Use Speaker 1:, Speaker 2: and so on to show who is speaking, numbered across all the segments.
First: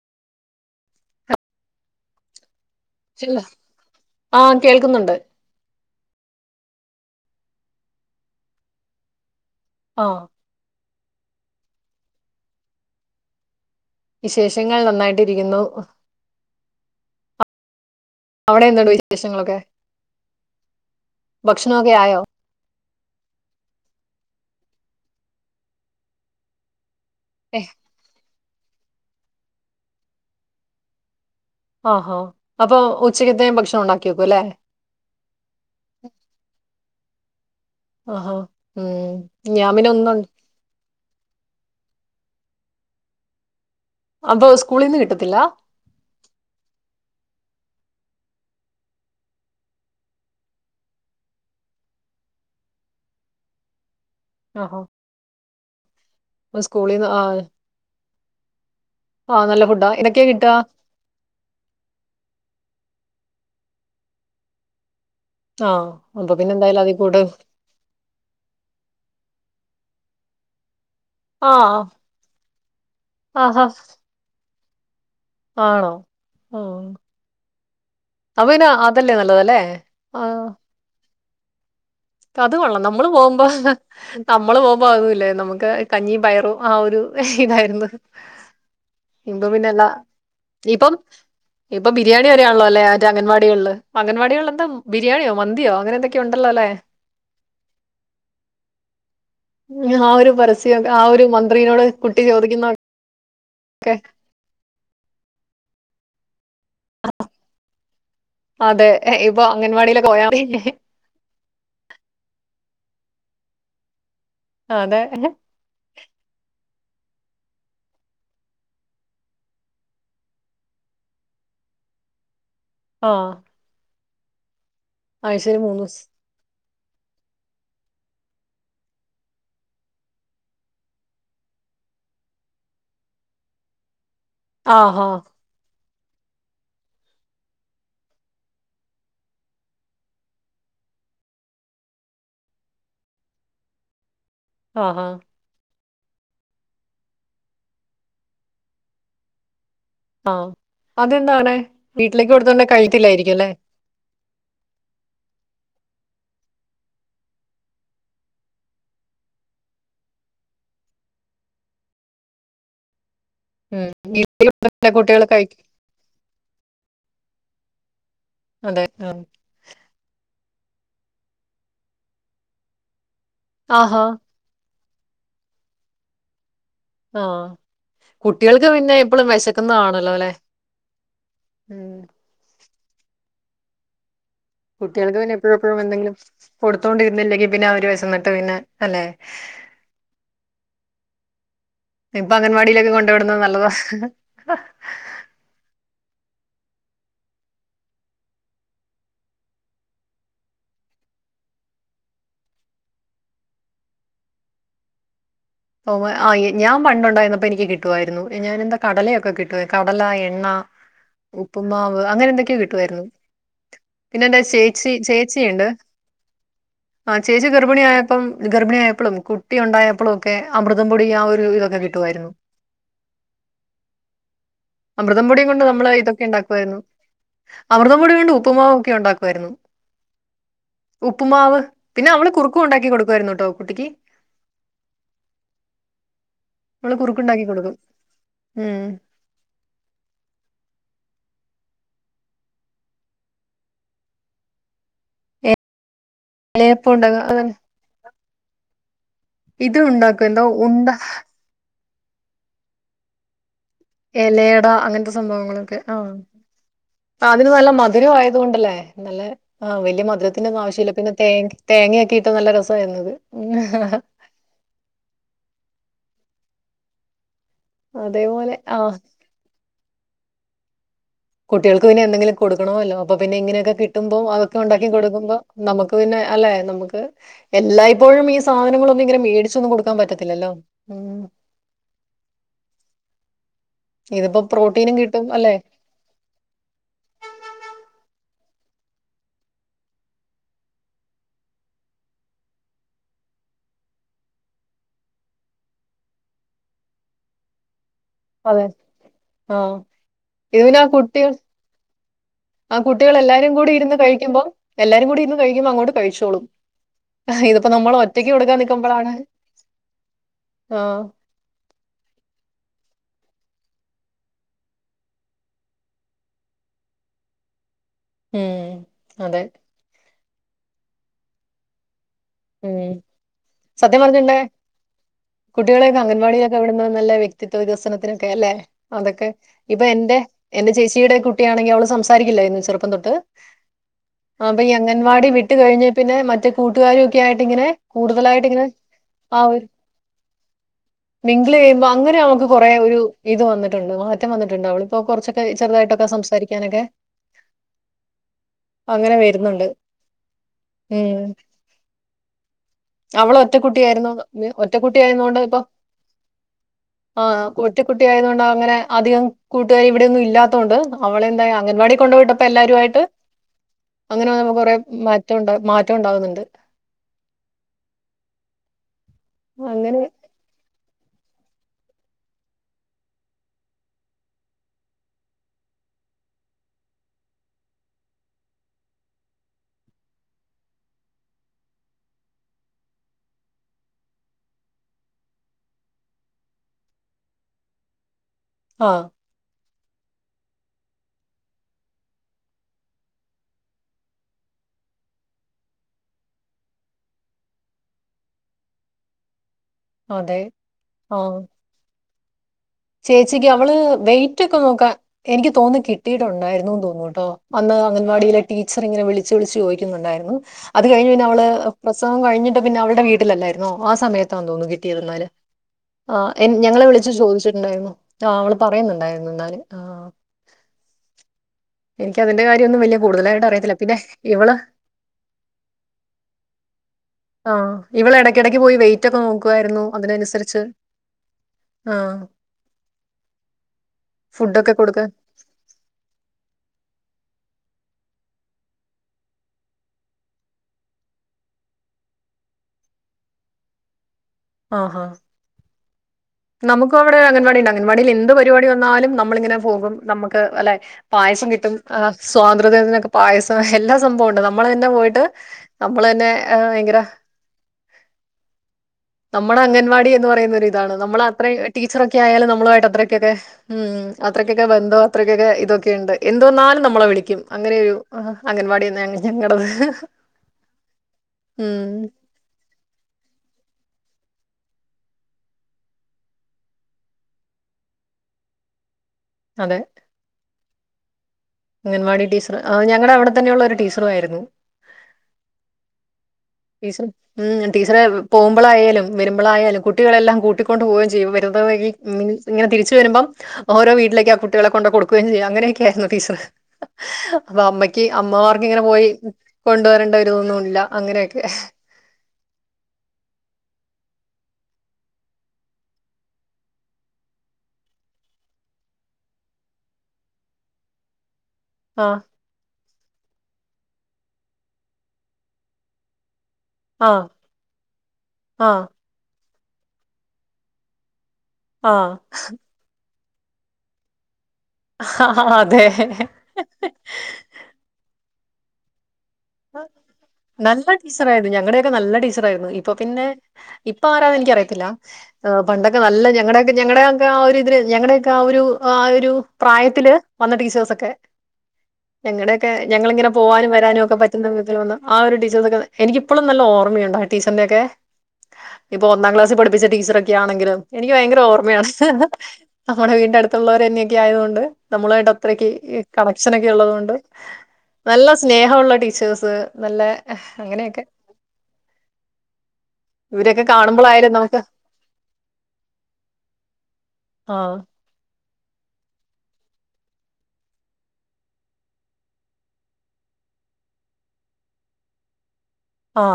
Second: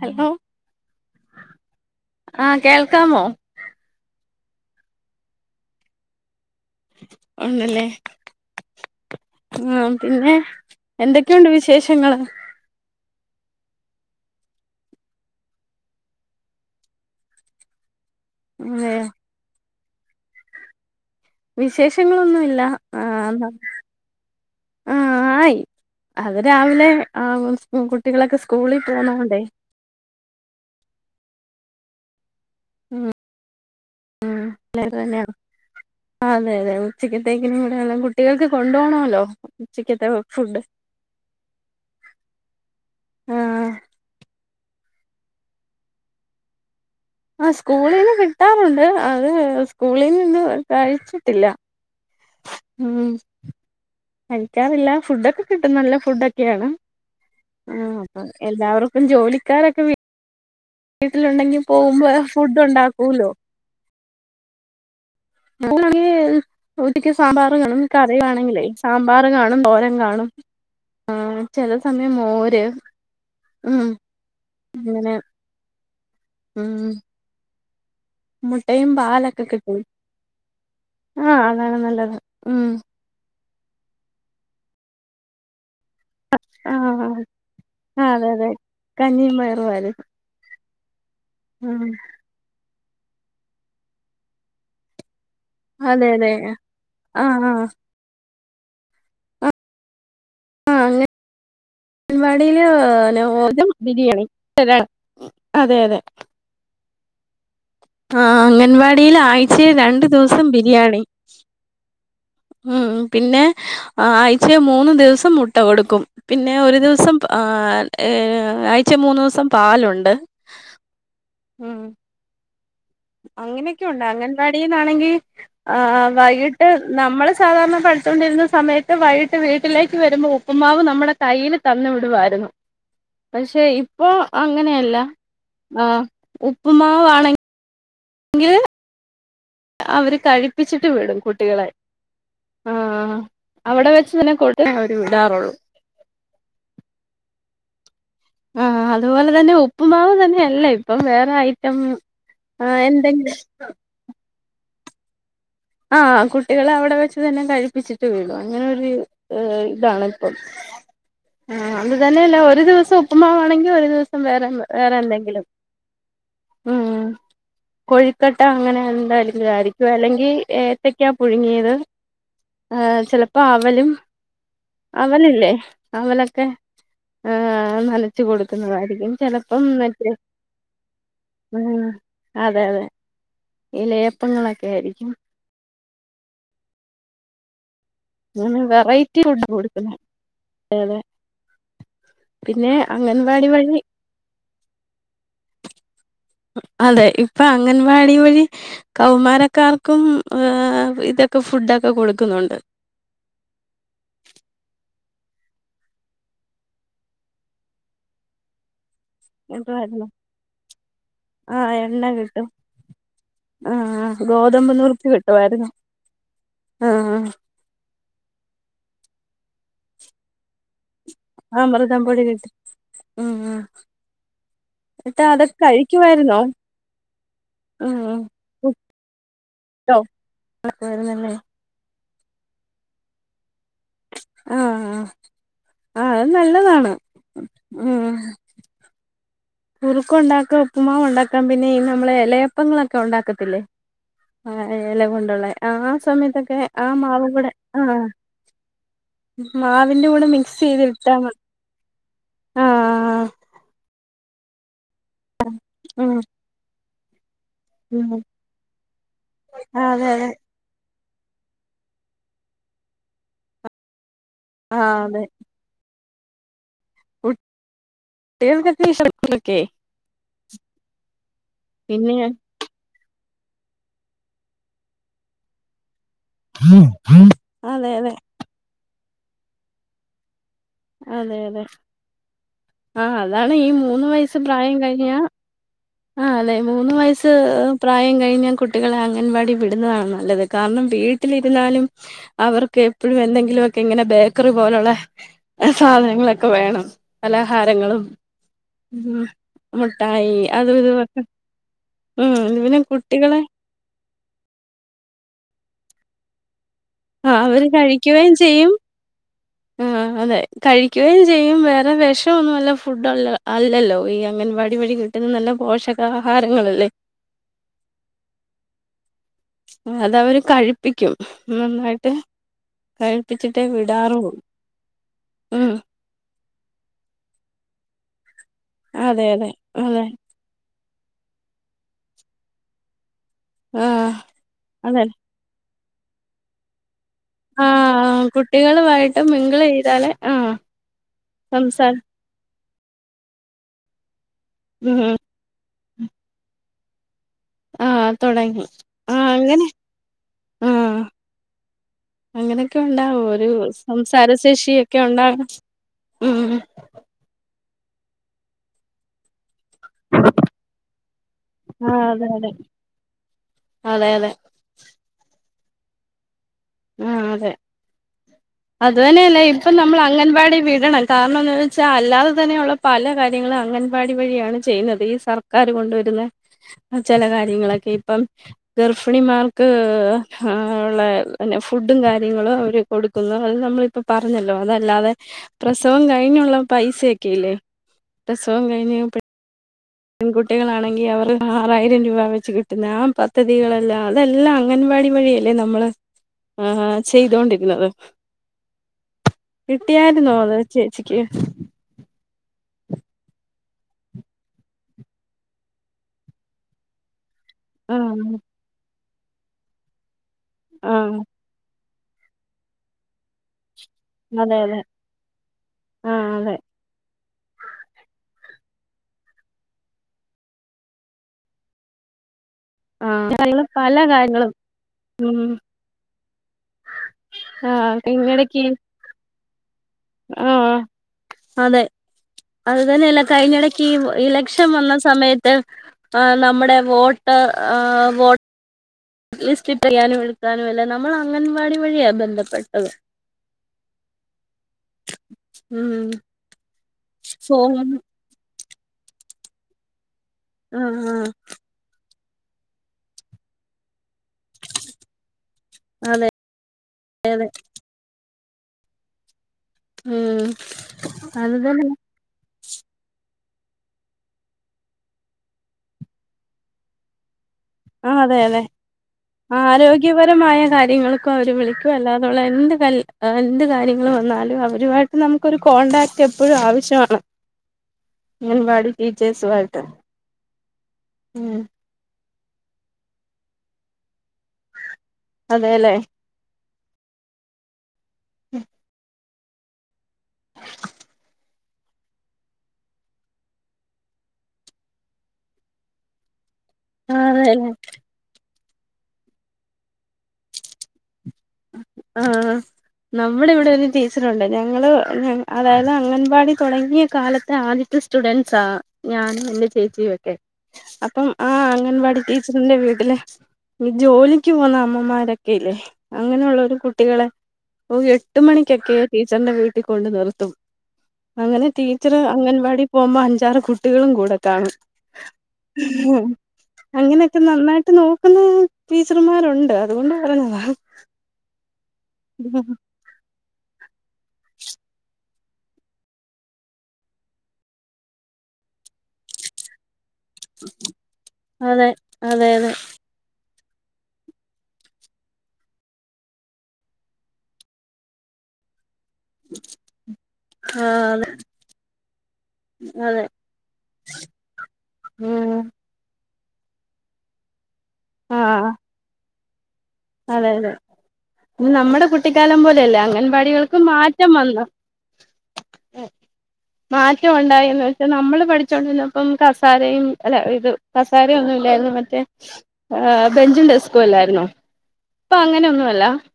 Speaker 1: Hello ആഹ് കേൾ ക്കാമോ
Speaker 2: ആഹ്കേൾക്കുന്നുണ്ട്
Speaker 1: ഉണ്ടല്ലേ ആ
Speaker 2: ആഹ്
Speaker 1: പിന്നെ എന്തൊക്ക? ഒക്കെയുണ്ട് വിശേഷങ്ങള്
Speaker 2: വിശേഷങ്ങൾ നന്നായിട്ടിരിക്കുന്നു. അവിടെ എന്തുണ്ട്
Speaker 1: അതെ
Speaker 2: വിശേഷങ്ങളൊക്കെ? ഭക്ഷണൊക്കെ ആയോ
Speaker 1: വിശേഷങ്ങളൊന്നുല്ല ആ ആ ആയി അത് രാവിലെ ആ
Speaker 2: ഏഹ്
Speaker 1: [unintelligible] കുട്ടികളൊക്കെ സ് കൂളിൽ പോന്നോണ്ടേ
Speaker 2: ആ ഹാ അപ്പൊ
Speaker 1: ഉം
Speaker 2: ഉച്ചക്കത്തയും ഭക്ഷണം ഉണ്ടാക്കി
Speaker 1: ഉം
Speaker 2: വെക്കുല്ലേ
Speaker 1: എല്ലാരും ഉച്ചക്കത്തെ [unintelligible] കുട്ടികൾക്ക് കൊണ്ടുപോണല്ലോ
Speaker 2: ഞാൻ പിന്നെ
Speaker 1: ഉച്ചക്കത്തെ
Speaker 2: ഒന്നും
Speaker 1: ഫുഡ് ആ
Speaker 2: അപ്പൊ സ്കൂളിൽ നിന്ന് കിട്ടത്തില്ല
Speaker 1: ആ സ്കൂളീന്ന് കിട്ടാറുണ്ട് അത് സ്കൂളിൽ നിന്ന് കഴിച്ചിട്ടില്ല ഊം
Speaker 2: ആഹാ
Speaker 1: കഴിക്കാറില്ല ഫുഡൊക്കെ കിട്ട [unintelligible] ഫുഡൊക്കെയാണ്
Speaker 2: സ്കൂളിന്ന് ആഹ്
Speaker 1: ആ അപ്പ എല്ലാവർക്കും
Speaker 2: ആഹ് നല്ല
Speaker 1: ജോലിക്കാരൊക്കെ
Speaker 2: ഫുഡാ ഏതൊക്കെയാ കിട്ടാ
Speaker 1: വീട്ടിലുണ്ടെങ്കി പോകുമ്പോ ഫുഡ് ഉണ്ടാക്കൂലോ
Speaker 2: ആഹ് അപ്പൊ
Speaker 1: [unintelligible]
Speaker 2: പിന്നെ എന്തായാലും അതി
Speaker 1: ഉച്ചക്ക്
Speaker 2: കൂട്ട്
Speaker 1: സാമ്പാർ കാണും കറ കാണെങ്കിലേ സാമ്പാർ കാണും തോരം കാണും ആ ചെല
Speaker 2: ആഹ്
Speaker 1: സമയം മോര്
Speaker 2: ആഹാ
Speaker 1: ഉം ഇങ്ങനെ
Speaker 2: ആണോ
Speaker 1: ഉം
Speaker 2: അവന്
Speaker 1: മുട്ടയും
Speaker 2: അതല്ലേ
Speaker 1: പാലൊക്കെ
Speaker 2: നല്ലതല്ലേ
Speaker 1: കിട്ടും
Speaker 2: ആ
Speaker 1: ആഹ് അതാണ് നല്ല
Speaker 2: അത് കൊള്ളാം നമ്മള് പോകുമ്പോ നമ്മള് പോകുമ്പ അതൊന്നുല്ല നമുക്ക് കഞ്ഞിയും, പയറും ആ
Speaker 1: ആഹ്
Speaker 2: ഒരു
Speaker 1: ആഹ്
Speaker 2: ഇതായിരുന്നു
Speaker 1: അതെ അതെ കഞ്ഞിയും
Speaker 2: ഇപ്പം
Speaker 1: പയറും
Speaker 2: പിന്നെല്ലാ
Speaker 1: ആയിരുന്നു
Speaker 2: ഇപ്പം
Speaker 1: ഉം
Speaker 2: ഇപ്പൊ ബിരിയാണി വരെ ആണല്ലോ അല്ലെ അംഗൻവാടികളിൽ എന്താ ബിരിയാണിയോ? മന്തിയോ അങ്ങനെ എന്തൊക്കെയ ഉണ്ടല്ലോ അല്ലേ
Speaker 1: ആ ആ
Speaker 2: ആ ഒരു പരസ്യം
Speaker 1: ആഹ്
Speaker 2: ക്കെ ആ ഒരു മന്ത്രിനോട് കുട്ടി
Speaker 1: അംഗൻവാടിയില്
Speaker 2: ചോദിക്കുന്ന
Speaker 1: [unintelligible] അതെ അതെ [unintelligible] ആ
Speaker 2: അതെ
Speaker 1: അംഗൻവാടീല്
Speaker 2: ഇപ്പൊ
Speaker 1: ആഴ്ച രണ്ടു
Speaker 2: അംഗൻവാടിയിലൊക്കെ പോയാ
Speaker 1: ദിവസം
Speaker 2: മതി
Speaker 1: ബിരിയാണി ഉം പിന്നെ ആ ആഴ്ച മൂന്ന്
Speaker 2: അതെ
Speaker 1: ദിവസം മുട്ട കൊടുക്കും പിന്നെ ഒരു ദിവസം ദിവസം ആ ഏ ആഴ്ച മൂന്ന് ദിവസം പാലുണ്ട് ഉം
Speaker 2: ആ
Speaker 1: അങ്ങനെയൊക്കെ ഒണ് അംഗൻവാട് ന്നാണെങ്കീ
Speaker 2: ആഴ്ചയിൽ
Speaker 1: ആ
Speaker 2: മൂന്ന് ദിവസം
Speaker 1: വൈകിട്ട് നമ്മൾ സാധാരണ പടുത്തുകൊണ്ടിരുന്ന സമയത്ത് വൈകിട്ട് വീട്ടിലേക്ക് വരുമ്പോൾ ഉപ്പു്മാവ് നമ്മുടെ കയ്യിൽ തന്ന വിടുവമായിരുന്നു പക്ഷേ ഇപ്പൊ അങ്ങനെയല്ല
Speaker 2: ആഹാ
Speaker 1: ആഹ ഉപ്പുമാവവാണെങ്കി ങ്ക് അവര് കഴിപ്പിച്ചിട്ട് വിടും കുട്ടികളെ ആഹ് അവടെ വെച്ച് തിനെക്കോട്ടെ
Speaker 2: ആഹാ ആ
Speaker 1: ഒരു
Speaker 2: ഹാ
Speaker 1: ഇടാറുള്ളൂ. ആഹ് അത് പോലെതെന്നെ ഉം ഉപ്പ്മാവ്
Speaker 2: ആ
Speaker 1: തന്നെയല്ല ഇപ്പം.
Speaker 2: അതെന്താ
Speaker 1: വേറെ
Speaker 2: അങ്ങനെ
Speaker 1: അയ്റ്റം
Speaker 2: വീട്ടിലേക്ക് കൊടുത്തോണ്ട്
Speaker 1: ആഹ് എന്തെൻ
Speaker 2: കഴിക്കത്തില്ലായിരിക്കും അല്ലേ
Speaker 1: ആഹ് ആ കുട്ടികളെ അവിടെ വെച്ച് തന്നെ കഴിപ്പിച്ചിട്ട് വിടു അങ്ങനെ ഒരു ഇ ഇതാണ് ഇപ്പം ആ അത് തന്നെയല്ല ഒരു ദിവസം ഉ ഉപ്പ്മാവാണെങ്കി ഒരു
Speaker 2: ഉം
Speaker 1: ദിവസം വേറെ
Speaker 2: വീട്ടിലെ
Speaker 1: വേറെ
Speaker 2: കുട്ടികൾ
Speaker 1: എന്തെങ്കിലും
Speaker 2: കഴിക്കും
Speaker 1: ഉം. കൊഴി ക്കട്ട അങ്ങനെ
Speaker 2: അതെ ആ
Speaker 1: എന്തേലുവാരിക്കും അല്ലെങ്കി ഏത്തക്കാ പുഴുങ്ങിയത് എഹ് ചെല‌പ്പ് ഇപ്പാ അവലും
Speaker 2: ആഹാ
Speaker 1: അവലില്ലേ അവലെക്കെ ആ നനച്ചു
Speaker 2: കുട്ടികൾക്ക് പിന്നെ
Speaker 1: കൊടുക്കുന്നതായിരിക്കും
Speaker 2: എപ്പളും
Speaker 1: ചിലപ്പം മറ്റേ
Speaker 2: വിശക്കുന്നതാണല്ലോ അല്ലെ
Speaker 1: ഉം അതെ അതെ ഇലയപ് പ്പങ്ങളൊക്കെ ആയിരിക്കും
Speaker 2: കുട്ടികൾക്ക് പിന്നെ എപ്പഴും എപ്പഴും എന്തെങ്കിലും കൊടുത്തുകൊണ്ടിരുന്നില്ലെങ്കി പിന്നെ അവര് വിശ
Speaker 1: ഞാൻ വെറൈറ്റി ഫുഡ്ഡാ കൊടുക്കുന്നേ എതെ
Speaker 2: ഇപ്പൊ അംഗൻവാടിയിലൊക്കെ കൊണ്ടെ വിടുന്നത്
Speaker 1: അംഗൻവാടി
Speaker 2: നല്ലതാ
Speaker 1: വഴി അതെ ഇപ്പൊ അംഗൻവാടി വഴി കൗമാരക്കാർക്കും ആ ഇതൊക്കെ ഫുഡൊക്കെ കൊടുക്കുന്നുണ്ട്
Speaker 2: ആ ഞാൻ പണ്ടുണ്ടായിരന്നപ്പോ എനിക്ക് കിട്ടുവായിരുന്നു ഞാനെന്താ കടലയൊക്കെ കിട്ടുവെ കടല
Speaker 1: എന്തുവായിരുന്നു
Speaker 2: എണ്ണ
Speaker 1: ആഹ്
Speaker 2: ഉപ്പുമാവ്
Speaker 1: എണ്ണ
Speaker 2: അങ്ങനെ
Speaker 1: കിട്ടും
Speaker 2: എന്തൊക്കെയോ കിട്ടുവായിരുന്നു
Speaker 1: ആഹ്
Speaker 2: പിന്നെ എൻറെ
Speaker 1: ഗോതമ്പ്
Speaker 2: ചേച്ചി
Speaker 1: നുറുക്ക്
Speaker 2: ചേച്ചിയുണ്ട്
Speaker 1: കിട്ടുമായിരുന്നു
Speaker 2: ആ
Speaker 1: ആഹ്
Speaker 2: ചേച്ചി ഗർഭിണിയ ആയപ്പം ഗർഭിണി ആയപ്പ്ളും കുട്ടി ഉണ്ടായപ്പോള് ക്കെ അമൃതം പൊടി ആ ഒരു ഇതൊക്കെ
Speaker 1: അമൃതം പൊടി
Speaker 2: കിട്ടുവായിരുന്നു
Speaker 1: കിട്ടും ഉം ഉം എന്നിട്ട്
Speaker 2: അമൃതം പൊടിയും
Speaker 1: അതൊക്കെ
Speaker 2: കൊണ്ട് നമ്മള് ഇതൊക്കെ
Speaker 1: കഴിക്കുവായിരുന്നോ
Speaker 2: ഉണ്ടാക്കായിരുന്നു
Speaker 1: ഉം
Speaker 2: അമൃതം പൊടി
Speaker 1: ഉം
Speaker 2: കൊണ്ട്
Speaker 1: പുട്ടോ
Speaker 2: ഉപ്പുമാവൊക്കെ ഉണ്ടാക്കു ആയിരുന്നു
Speaker 1: ആക്കുവായിരുന്നല്ലേ
Speaker 2: ഉപ്പുമാവ് പിന്നെ നമ്മള് കുറുക്കും ഉണ്ടാക്കി കൊടുക്കുവായിരുന്നു ട്ടോ കുട്ടിക്ക്
Speaker 1: ആഹ് ആഹ് ആഹ് അത് നല്ലതാണ്.
Speaker 2: അവള് കുറുക്കുണ്ടാക്കി കൊടുക്കും
Speaker 1: ഉം
Speaker 2: ഉം
Speaker 1: കുറുക്ക് ഉണ്ടാക്കാം ഉപ്പ്മാവ് ഉണ്ടാക്കാം പിന്നെ ഈ നമ്മളെ എലയപ്പങ്ങളൊക്കെ ഉണ്ടാക്കത്തില്ലേ അതെ ഇല കൊണ്ടുള്ള ആ സമയത്തൊക്കെ ആ
Speaker 2: ഇലയപ്പം
Speaker 1: മാവിൻ
Speaker 2: ഉണ്ടാക്കും
Speaker 1: കൂടെ ആ
Speaker 2: ഇത്
Speaker 1: മാവിന്റെ
Speaker 2: ഉണ്ടാക്കും
Speaker 1: കൂടെ
Speaker 2: എന്തോ
Speaker 1: മിക്സ് ചെയ്ത്
Speaker 2: ഉണ്ട
Speaker 1: ഇട്ടാ മതി ആ
Speaker 2: എലേട അങ്ങനെ സംഭവങ്ങളൊക്കെ ആ
Speaker 1: ഉം
Speaker 2: ആഹ് അതിന് നല്ല
Speaker 1: ഉം
Speaker 2: മധുരം ആയതുകൊണ്ടല്ലേ നല്ല വലിയ
Speaker 1: അതെ അതെ
Speaker 2: മധുരത്തിന്റെ ഒന്നു ആവശ്യമില്ല പിന്നെ തേ തേങ്ങയക്കൊയിട്ട് നല്ല രസവാരുന്നത്
Speaker 1: ആഹ് അതെ [inaudible]
Speaker 2: അതേപോലെ ആഹ്
Speaker 1: [inaudible]
Speaker 2: കുട്ടികൾക്ക് പിന്നെ എന്തെങ്കിലും കൊടുക്കണ വല്ലോ അപ്പ പിന്നെ ഇങ്ങനെയൊക്കെ കിട്ടുമ്പോ അതൊക്കെ ഉണ്ടാക്കി കൊടുക്കുമ്പം നമുക്ക് പിന്നെ അല്ലെ നമുക്ക്
Speaker 1: അതെ അതെ
Speaker 2: എല്ലായ്പ്പോഴും ഈ സാധനങ്ങൾ ഇങ്ങനെ മേടിച്ചൊന്നും കൊടുകാൻ പറ്റത്തില്ലല്ലോ ഉം
Speaker 1: അതെ അതെ ആഹ് അ അതാണ് മൂന്നു വയസ്സ്
Speaker 2: ഇതിപ്പോ
Speaker 1: പ്രായം
Speaker 2: പ്രോട്ടീനും
Speaker 1: കഴിഞ്ഞാൽ
Speaker 2: കിട്ടും അല്ലെ
Speaker 1: ആഹ് അതെ മൂന്ന് വയസ്സ് പ്രായം കഴിഞ്ഞൽ കുട്ടികളെ അംഗൻവാടി വിടുന്നതാണ് നല്ലത് കാരണം വീട്ടിലിരുന്നാലും അവർക്ക് എപ്പോഴും എന്തെങ്കിലും ഒക്കെ ഇങ്ങനെ ബേക്കറി പോലുള്ള സാധനങ്ങളൊക്കെ വേണം പലഹാരങ്ങളും
Speaker 2: അതെ
Speaker 1: ഉം
Speaker 2: ആഹ്
Speaker 1: മുട്ടായി
Speaker 2: ഇത്
Speaker 1: അതും
Speaker 2: പിന്നെ ആ കുട്ടി
Speaker 1: ഇതുമൊക്കെ ഉം
Speaker 2: ആ
Speaker 1: പിന്നെ കുട്ടികളെ
Speaker 2: കുട്ടികളല്ലാരും കൂടി ഇരുന്ന് കഴിക്കുമ്പോം എല്ലാരും കൂടി ഇരുന്ന് കഴിക്ക [unintelligible] കഴിച്ചോളും
Speaker 1: ആ അവര്
Speaker 2: ഇതിപ്പോ നമ്മൾ ഒറ്റയ്ക്ക്
Speaker 1: കഴിക്കുകയും
Speaker 2: കൊടുക്കാൻ
Speaker 1: ചെയ്യും
Speaker 2: നിക്കുമ്പോഴാണ്
Speaker 1: ആ അതെ
Speaker 2: ആഹ്
Speaker 1: കഴിക്കുകയും ചെയ്യും വേറെ വെഷംന്നുമല്ല ഫുഡ് ഫുഡ് അല്ലല്ലോ ഈ അംഗൻവാടി വഴി കിട്ടുന്ന നല്ല പോഷകാഹാരങ്ങളല്ലേ
Speaker 2: ഹും
Speaker 1: അത അവര് കഴിപ്പിക്കും നന്നായി
Speaker 2: ഉം സത്യം
Speaker 1: വിടാറുള്ളൂ.
Speaker 2: പറഞ്ഞിണ്ടേ
Speaker 1: ഉം.
Speaker 2: കുട്ടികളക്കെ അംഗൻവാടിയിലാ ക്ക അവിടന്ന് നല്ല വ്യക്തിത്വ വികസനത്തിനൊക്കെ അല്ലെ.
Speaker 1: അതെ,
Speaker 2: അതൊക്കെ
Speaker 1: അതെ.
Speaker 2: ഇപ്പ
Speaker 1: അതെ.
Speaker 2: എൻറെ എന്റെ ചേച്ചി ച്ചിയുടെ കുട്ടിയാണെങ്കിൽ അവള് സംസാരിക്കില്ലായിരുന്നു ചെറുപ്പം തൊട്ട്
Speaker 1: ആ.
Speaker 2: അപ്പൊ ഈ
Speaker 1: അതെ.
Speaker 2: അംഗൻവാടി വിട്ട് കഴിഞ്ഞ് പിന്നെ മറ്റേ കൂട്ടുകാരും ക്കെയായിട്ട്
Speaker 1: ആ,
Speaker 2: ഇങ്ങനെ കൂടുതലായിട്ട് ഇങ്ങനെ
Speaker 1: കുട്ടികളുമായിട്ട്
Speaker 2: ആ
Speaker 1: മിങ്കിൾ
Speaker 2: ഒരു
Speaker 1: ചെയ്താലേ ആ,
Speaker 2: മിംഗിൾ ചെയ്യുമ്പോ
Speaker 1: സംസാരം
Speaker 2: അങ്ങനെ അവക്ക് പ്പം കുറേ ഒരു ഇത് വന്നിട്ടുണ്ട് മാ റ്റം വന്നിട്ടുണ്ട് അവളിപ്പോ
Speaker 1: മ്ഹ്.
Speaker 2: കൊറച്ചോക്കെ ചെറുതായിട്ടൊക്കെ സംസാരിക്കാനൊക്കെ
Speaker 1: ആഹ് തുടങ്ങി ആ അങ്ങനെ ആഹ്.
Speaker 2: ഉം
Speaker 1: അങ്ങനൊക്കെ ഉണ്ടാവും
Speaker 2: അവള്
Speaker 1: ഒരു
Speaker 2: ഒറ്റക്കുട്ടിയായിരുന്നു
Speaker 1: സംസാര ശേഷിയൊക്കെ
Speaker 2: ഒറ്റക്കുട്ടിയായിരുന്നോണ്ട്
Speaker 1: ഉണ്ടാവും ഉം.
Speaker 2: കൊറ്റക്കുട്ടി ആയത് കൊണ്ട് അങ്ങനെ അധികം കൂട്ടുകാര് ഇവിടെയൊന്നും ഇല്ലാത്തോണ്ട് അവളെ എന്തായി
Speaker 1: ആ,
Speaker 2: അംഗൻവാടി കൊണ്ട്
Speaker 1: അതെ,
Speaker 2: വിട്ടപ്പോ
Speaker 1: അതെ.
Speaker 2: എല്ലാരു വായിട്ട്
Speaker 1: അതെ,
Speaker 2: അങ്ങനെ
Speaker 1: അതെ.
Speaker 2: കൊറേ മാറ്റവുണ്ട്. മാറ്റം ഉണ്ടാകുന്നുണ്ട്
Speaker 1: ആ അതെ അ അതു തന്നെയല്ലേ ഇപ്പം നമ്മൾ
Speaker 2: അങ്ങനെ
Speaker 1: അംഗൻവാടി വിടണം കാരണം എന്ത വെച്ചാൽ അല്ലാതെ തന്നെയുള്ള പല കാര്യങ്ങളും അംഗൻവാടി വഴിയാണ് ചെയ്യുന്നത് ഈ സർക്കാർ കൊണ്ടുവരുന്ന ചെല കാര്യങ്ങളൊക്കെ ഇപ്പം ഗർഭിണിമാർക്ക് ആ ഉള്ള പിന്നെ ഫുഡും കാര്യങ്ങളും അവര് കൊടുക്കുന്നു അത് നമ്മളിപ്പോ പറഞ്ഞല്ലോ അതല്ലാതെ പ്രസവം കഴിഞ്ഞുള്ള പൈസൊക്കെ ഇല്ലേ പ്രസവം
Speaker 2: ആ
Speaker 1: കഴിഞ്ഞ് പെട്ട പെൺകുട്ടികളാണെങ്കി അവർ ആറായിരം രൂപ വെച്ച് കിട്ടുന്ന ആ പദ്ധതികളല്ലാം അതെല്ലാം അംഗൻവാടി വഴിയല്ലേ നമ്മള് ആ ചെയ്തൊണ്ടിരുന്നത് കിട്ടിയായിരുന്നോ
Speaker 2: അതെ
Speaker 1: അത്
Speaker 2: ആ
Speaker 1: ചേച്ചിക്ക്
Speaker 2: ചേച്ചിക്ക് അവള് വെയിറ്റ് ഒക്കെ നോക്കാ എനിക്ക് തോന്നുന്നു കിട്ടിയിട്ടുണ്ടായിരുന്നുന്ന് തോന്നൂട്ടോ അന്ന്
Speaker 1: ആഹ്
Speaker 2: അംഗൻവാടിയിലെ ടീച്ചർ ഇങ്ങനെ വിളിച്ച വിളിച്ച് വിളിച്ച് ചോദിക്കുന്നുണ്ടായിരുന്നു അത് കഴിഞ്ഞ്
Speaker 1: ആഹ്
Speaker 2: പിന്നെ അവള് പ്രസവം കഴിഞ്ഞിട്ട് പിന്നെ അവടെ വീട്ടിലല്ലായിരുന്നോ ആ സമയത്താ
Speaker 1: അതെ
Speaker 2: തോന്നുന്നു
Speaker 1: അതെ
Speaker 2: കിട്ടിയിരുന്നാല് ആ
Speaker 1: ആഹ് അതെ
Speaker 2: ഞങ്ങളെ വിളിച്ചു ചോദിച്ചി ആ അവള് പറയുന്നുണ്ടായിരുന്നു എന്നാന് ആഹ എനിക്കതിന് ല്ല്യ കാര്യമൊന്നും വല്യ
Speaker 1: ആഹ്
Speaker 2: കൂടുതലായിട്ട്
Speaker 1: കാര്യങ്ങള്
Speaker 2: അറിയത്തില്ല
Speaker 1: പല
Speaker 2: പിന്നെ
Speaker 1: കാര്യങ്ങളും
Speaker 2: ഇവള്
Speaker 1: ഉം
Speaker 2: ആ
Speaker 1: ആഹ്
Speaker 2: ഇവള് ഇടക്ക് ഇടക്ക് പോയി വെയിറ്റ് ഒക്കെ നോക്ക് വരുന്നു
Speaker 1: ആ അതെ
Speaker 2: ആഹ്
Speaker 1: അത് തന്നെല്ല കഴിഞ്ഞിടയ്ക്ക് ഈ ഇലക്ഷൻ
Speaker 2: ഫുഡൊക്കെ
Speaker 1: വന്ന
Speaker 2: കൊടുക്കാൻ
Speaker 1: സമയത്ത് ആ നമ്മുടെ വോട്ടർ ആ വോ ലിസ്റ്റ് ചെയ്യാനും എടുക്കാനും അല്ല നമ്മൾ അംഗൻവാടി വഴിയാ ബന്ധപ്പെട്ടത് ഉം
Speaker 2: നമുക്കിവിടെ അംഗൻവാടി ണ്ടായിരുന്നു
Speaker 1: ഫോൺ
Speaker 2: അംഗൻവാടിയിൽ ന്ത് പരിപാടി എന്നാലും നമ്മളിങ്ങനെ പോകും നമുക്ക് അല്ലെ
Speaker 1: ആഹ് ആഹ്
Speaker 2: പായസം കിട്ടും ആ സ്വാതന്ത്ര്യദിനനൊക്കെ പായസം എല്ലാ സംഭവുണ്ട് നമ്മള തന്നെ പോയിട്ട് നമ്മൾ
Speaker 1: അതെ
Speaker 2: തന്നെ ഭയങ്കര നമ്മുടെ അംഗൻവാടി എന്ന്
Speaker 1: ഉം
Speaker 2: പറയുന്നൊ ഇതാണ് നമ്മള അത്ര
Speaker 1: അത് തന്നെ
Speaker 2: ടീച്ചറൊക്കെ ആയാലും നമ്മളു ആട്ട് അത്രക്കൊക്കെ ഉം അത്രയ്ക്കൊക്കെ ബന്ധോ അത്രക്കൊക്കെ ഇതൊക്കെയ ഉണ്ട് എന്തന്നാലും നമ്മളെ വിളിക്കും അങ്ങനെയൊരു
Speaker 1: ആ അതെ അതെ
Speaker 2: അംഗൻവാടി തന്നെ ഞങ്ങ ഞങ്ങടത്.
Speaker 1: ആരോഗ്യപരമായ കാര്യങ്ങൾക്കും അവര്
Speaker 2: ഉം
Speaker 1: വിളിക്കും അല്ലാതുള്ള എന്ത് കല് എന്ത് കാര്യങ്ങൾ വന്നാലും അവരുമായിട്ട് നമുക്കൊരു കോൺടാക്ട് എപ്പോഴും ആവശ്യമാണ് ഞാൻ പാടി ച്ചേസ്
Speaker 2: അതെ
Speaker 1: വായിട്ട്
Speaker 2: അംഗൻവാടി ടീച്ച ഞങ്ങളുടെ അവിടെ തന്നെയുള്ള ഒരു ടീച്ചറുയിരുന്നു
Speaker 1: അതെല്ലേ
Speaker 2: ടീച്ചറ് ആ ടിച്ചറ് പോമ്പളായാലും വരുമ്പോളായാലും കുട്ടികളെല്ലാം കൂട്ടിക്കൊണ്ട് പോവുകയും ചെയ്യും വെ ഇങ്ങനെ തിരിച്ച വരുമ്പം ഓരോ വീട്ടിലേക്ക് ആ കുട്ടികള കൊടുക്കുക ചെയ്യും അങ്ങനൊക്കെയയിരുന്നു ആ ടീച്ചർ അപ്പൊ
Speaker 1: അതെല്ലേ
Speaker 2: അമ്മയ്ക്ക് അമ്മമാർക്ക് ഇങ്ങനെ പോയി കൊണ്ടുവരേണ്ട ഒരുന്നുമല്ല അങ്ങനെയൊക്കെ
Speaker 1: ആ നമ്മുടെ ഇവിടെ രു [unintelligible] ണ്ട് ഞങ്ങള് അതായത് അംഗൻവാടി തുടങ്ങിയ കാലത്ത് ആദ്യത്തെ സ്റ്റുഡൻസാ ഞാനും എൻ്റെ ചേച്ചിയുവെക്കെ അപ്പം ആ
Speaker 2: ആ
Speaker 1: അംഗവാടി ടീച്ചറിന്റെ വീ ഇജോലിക്ക് പോന്ന അമ്മമാരൊക്കെല്ലേ അങ്ങന ഒള്ളോര്
Speaker 2: ആഹ്
Speaker 1: കുട്ടികളെ ഓ എട്ട്
Speaker 2: ആഹ്
Speaker 1: മണിക്കൊക്കെ ടീച്ചറിന്റെ വീട്ട ട്ടിക്കൊണ്ട് നിർത്തും അങ്ങനെ ടീച്ചർ
Speaker 2: ആഹ്
Speaker 1: അംഗൻവാടി പോമ്പം അ [unintelligible] കുട്ടികളും കൂടെ
Speaker 2: അതെ
Speaker 1: അങ്ങനെയൊക്കെ നന്നായിട്ട് നോ ച്ചർമാരുണ്ട് അതുകൊണ്ട് പറഞ്ഞത
Speaker 2: [unintelligible] ഞങ്ങടെ നല്ല ടീച്ചർ ആയിരുന്നു ഇപ്പൊ പിന്നെ ഇപ്പ ആരാന്നെനിക്കറിയത്തില്ല പണ്ടൊക്കെ നല്ല ഞങ്ങളടെക്കെ ഞങ്ങളടെക്കെ ആ ഒരിതില് ഞങ്ങളടെൊക്കെ ആ ഒരു ആ ഒരു പ്രായത്തില് വന്ന ടീച്ചേഴ്സൊക്കെ
Speaker 1: അതെ അതെ അതെ
Speaker 2: ഞങ്ങടെക്കെ ഞങ്ങളിങ്ങനെ പോവാനും വരാനും ഒകെ പ വന്ന ആ ഒരു ടീച്ചർന്നൊക്കെ എനിക്കിപ്പളും നല്ല ഓർമ്മയുണ്ടാ ടീച്ചറിന്റെക്കെ ഇപ്പൊ ഒന്നാം ക്ലാസ്സി പഠിപ്പിച്ച ടീച്ചറൊക്കെ ആണെങ്കിലും എനിക്ക്
Speaker 1: ആഹ് അതെ
Speaker 2: ഭയങ്കര ഓർമ്മയാണ് ഹ്ഹ് നമ്മുടെ
Speaker 1: അതെ
Speaker 2: വീടിന്റെ അടുത്തുള്ളോര്ന്നെക്കെയായതുകൊണ്ട് നമ്മളുവായിട്ട്
Speaker 1: ഉം
Speaker 2: അത്രയ്ക്ക് കണക്ഷൻ ഒക്കെ ഉള്ളത് കൊണ്ട് നല്ല
Speaker 1: ആഹ്
Speaker 2: സ്നേഹമുള്ള ടീ [unintelligible]
Speaker 1: അതെ അതെ ഇത് നമ്മുടെ കുട്ടിക്കാലം പോലെയല്ലേ
Speaker 2: ഇവരൊക്കെ
Speaker 1: അംഗൻവാടികൾക്കും മാറ്റം
Speaker 2: കാണുമ്പോളായാലും നമുക്ക്
Speaker 1: വന്ന് മാറ്റം
Speaker 2: ആ
Speaker 1: ഉണ്ടായിന്ന് വെച്ചാ നമ്മള് പഠിച്ച ണ്ടിന്നപ്പം കസാരയും അല്ല ഇത് കസാര ഒന്നുംല്ലായിരുന്നു മറ്റേ ബെഞ്ചും ഡെസ്കും അല്ലായിരുന്നോ പ്പ അങ്ങനൊന്നു ല്ല
Speaker 2: ആ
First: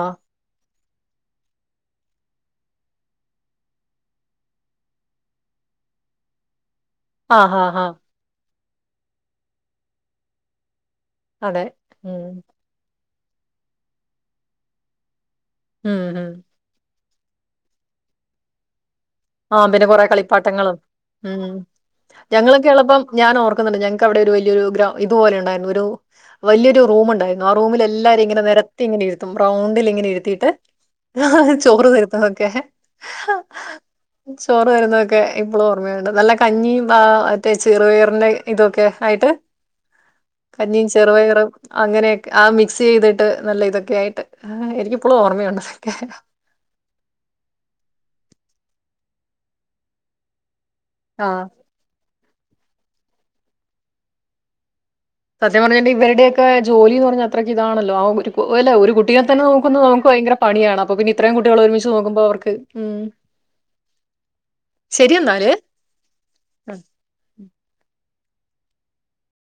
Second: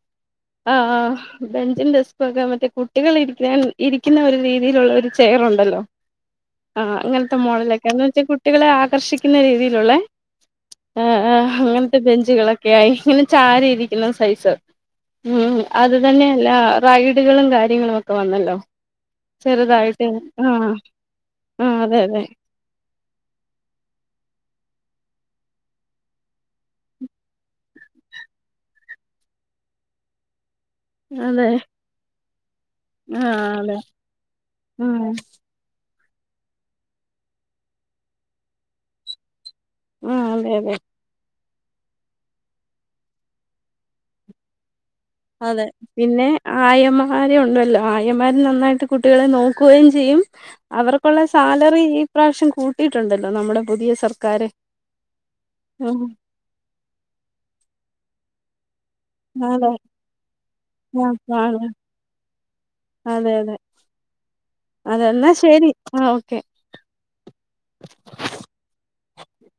Speaker 1: ആആ ബെഞ്ചുംഡെസ്കുവൊക്കെ മറ്റേ കുട്ടികൾ ഇരിക്കാൻ ഇരിക്കുന്ന ഒരു രീതിയിലുള്ള ഒരു ചെയറുണ്ടല്ലോ ആ അങ്ങനത്തെ
Speaker 2: ആ ഹാ ഹാ
Speaker 1: മോഡലൊക്കൊ ന്ന്ച്ച കുട്ടികളെ ആകർഷിക്കുന്ന രീതിയിലുള്ളെ ആ ആ
Speaker 2: അതെ
Speaker 1: അങ്ങനത്തെ
Speaker 2: ഉം
Speaker 1: ബെഞ്ചുകളൊക്കെ ആയി. ചാരിരിക്കുന്ന സൈസ്. ഉം അത്
Speaker 2: ഉം ഉം
Speaker 1: തന്നെയല്ല റൈ ഡുകളും കാര്യങ്ങളും ഒക്കെ വന്നല്ലോ.
Speaker 2: ആ പിന്നെ കൊറെ
Speaker 1: ചെറുതായിട്ട് ആഹ്
Speaker 2: കളിപ്പാട്ടങ്ങളും ഉം
Speaker 1: ആഹ് അതെ അതെ
Speaker 2: ഞങ്ങളൊക്കെള്ളപ്പം ഞാൻ ഓർക്കുന്നുണ്ട് ഞങ്ങക്ക് അവിടെ ഒരു വലിയൊരു ഗ്ര ഇതുപോലെ ഉണ്ടായിരുന്നു ഒരു വല്യൊരു റൂമുണ്ടായിന്നു ആ റൂമിൽ എല്ലാരിം ഇങ്ങനെ നെരത്തി ഇങ്ങനെ ഇരുത്തും റൗണ്ടില് ഇങ്ങനെ ഇര്ത്തീട്ട്.
Speaker 1: അതെ
Speaker 2: ചോറ് തരും. ഓക്കെ
Speaker 1: ആഹ് അതെ.
Speaker 2: ചോറ്
Speaker 1: ആഹ്
Speaker 2: തരുന്നതൊക്കെ ഇപ്പളോ ഓർമയുണ്ട് നല്ല കഞ്ഞിയും ആ മറ്റേ ചെറുപയറിന്റെ ഇതൊക്കെ ആയിട്ട്
Speaker 1: ആഹ് അതെ അതെ
Speaker 2: കഞ്ഞീം ചെറുപയറും. അങ്ങനെയൊക്കെ ആ മിക്സ് ചെയ്തിട്ട്, നല്ല ഇതൊക്കെ ആയിട്ട് എനിക്ക്
Speaker 1: അതെ, പിന്നെ ആയമാരുണ്ടല്ലോ ആയമാര് നന്നായിട്ട് കു കുട്ടികളെ നോക്കുവേം ചെയ്യും അവർക്കൊള്ള
Speaker 2: ആ
Speaker 1: സാലറി ഇപ്രശം കൂട്ടിട്ടൊണ്ടല്ലോ നമ്മടെ പുതിയ സർക്കാര്
Speaker 2: സത്യം പറഞ്ഞലിവരുടെയൊക്കെ ജോലി ന്ന് പറഞ്ഞാ അത്രക്ക് ഇതാണല്ലോ ആ ഒരു [unintelligible] ഒരു കുട്ടിനെ തന്നെ
Speaker 1: അതെ അതെ
Speaker 2: നോക്കുന്നു നമുക്ക് ഭയങ്കര പണിയാണ് അപ്പൊ
Speaker 1: ആ,
Speaker 2: പിന്നെ ഇത്രേം കുട്ടികള്
Speaker 1: ആണ്.
Speaker 2: ഒരുമിച്ച് നോക്കുമ്പോ അവർക്ക് ഉം
Speaker 1: അതെ അതെ അതെ
Speaker 2: ശെരി
Speaker 1: എന്നാ
Speaker 2: എന്നാല്
Speaker 1: ശരി ആ ഓക്കെ
Speaker 2: ഉം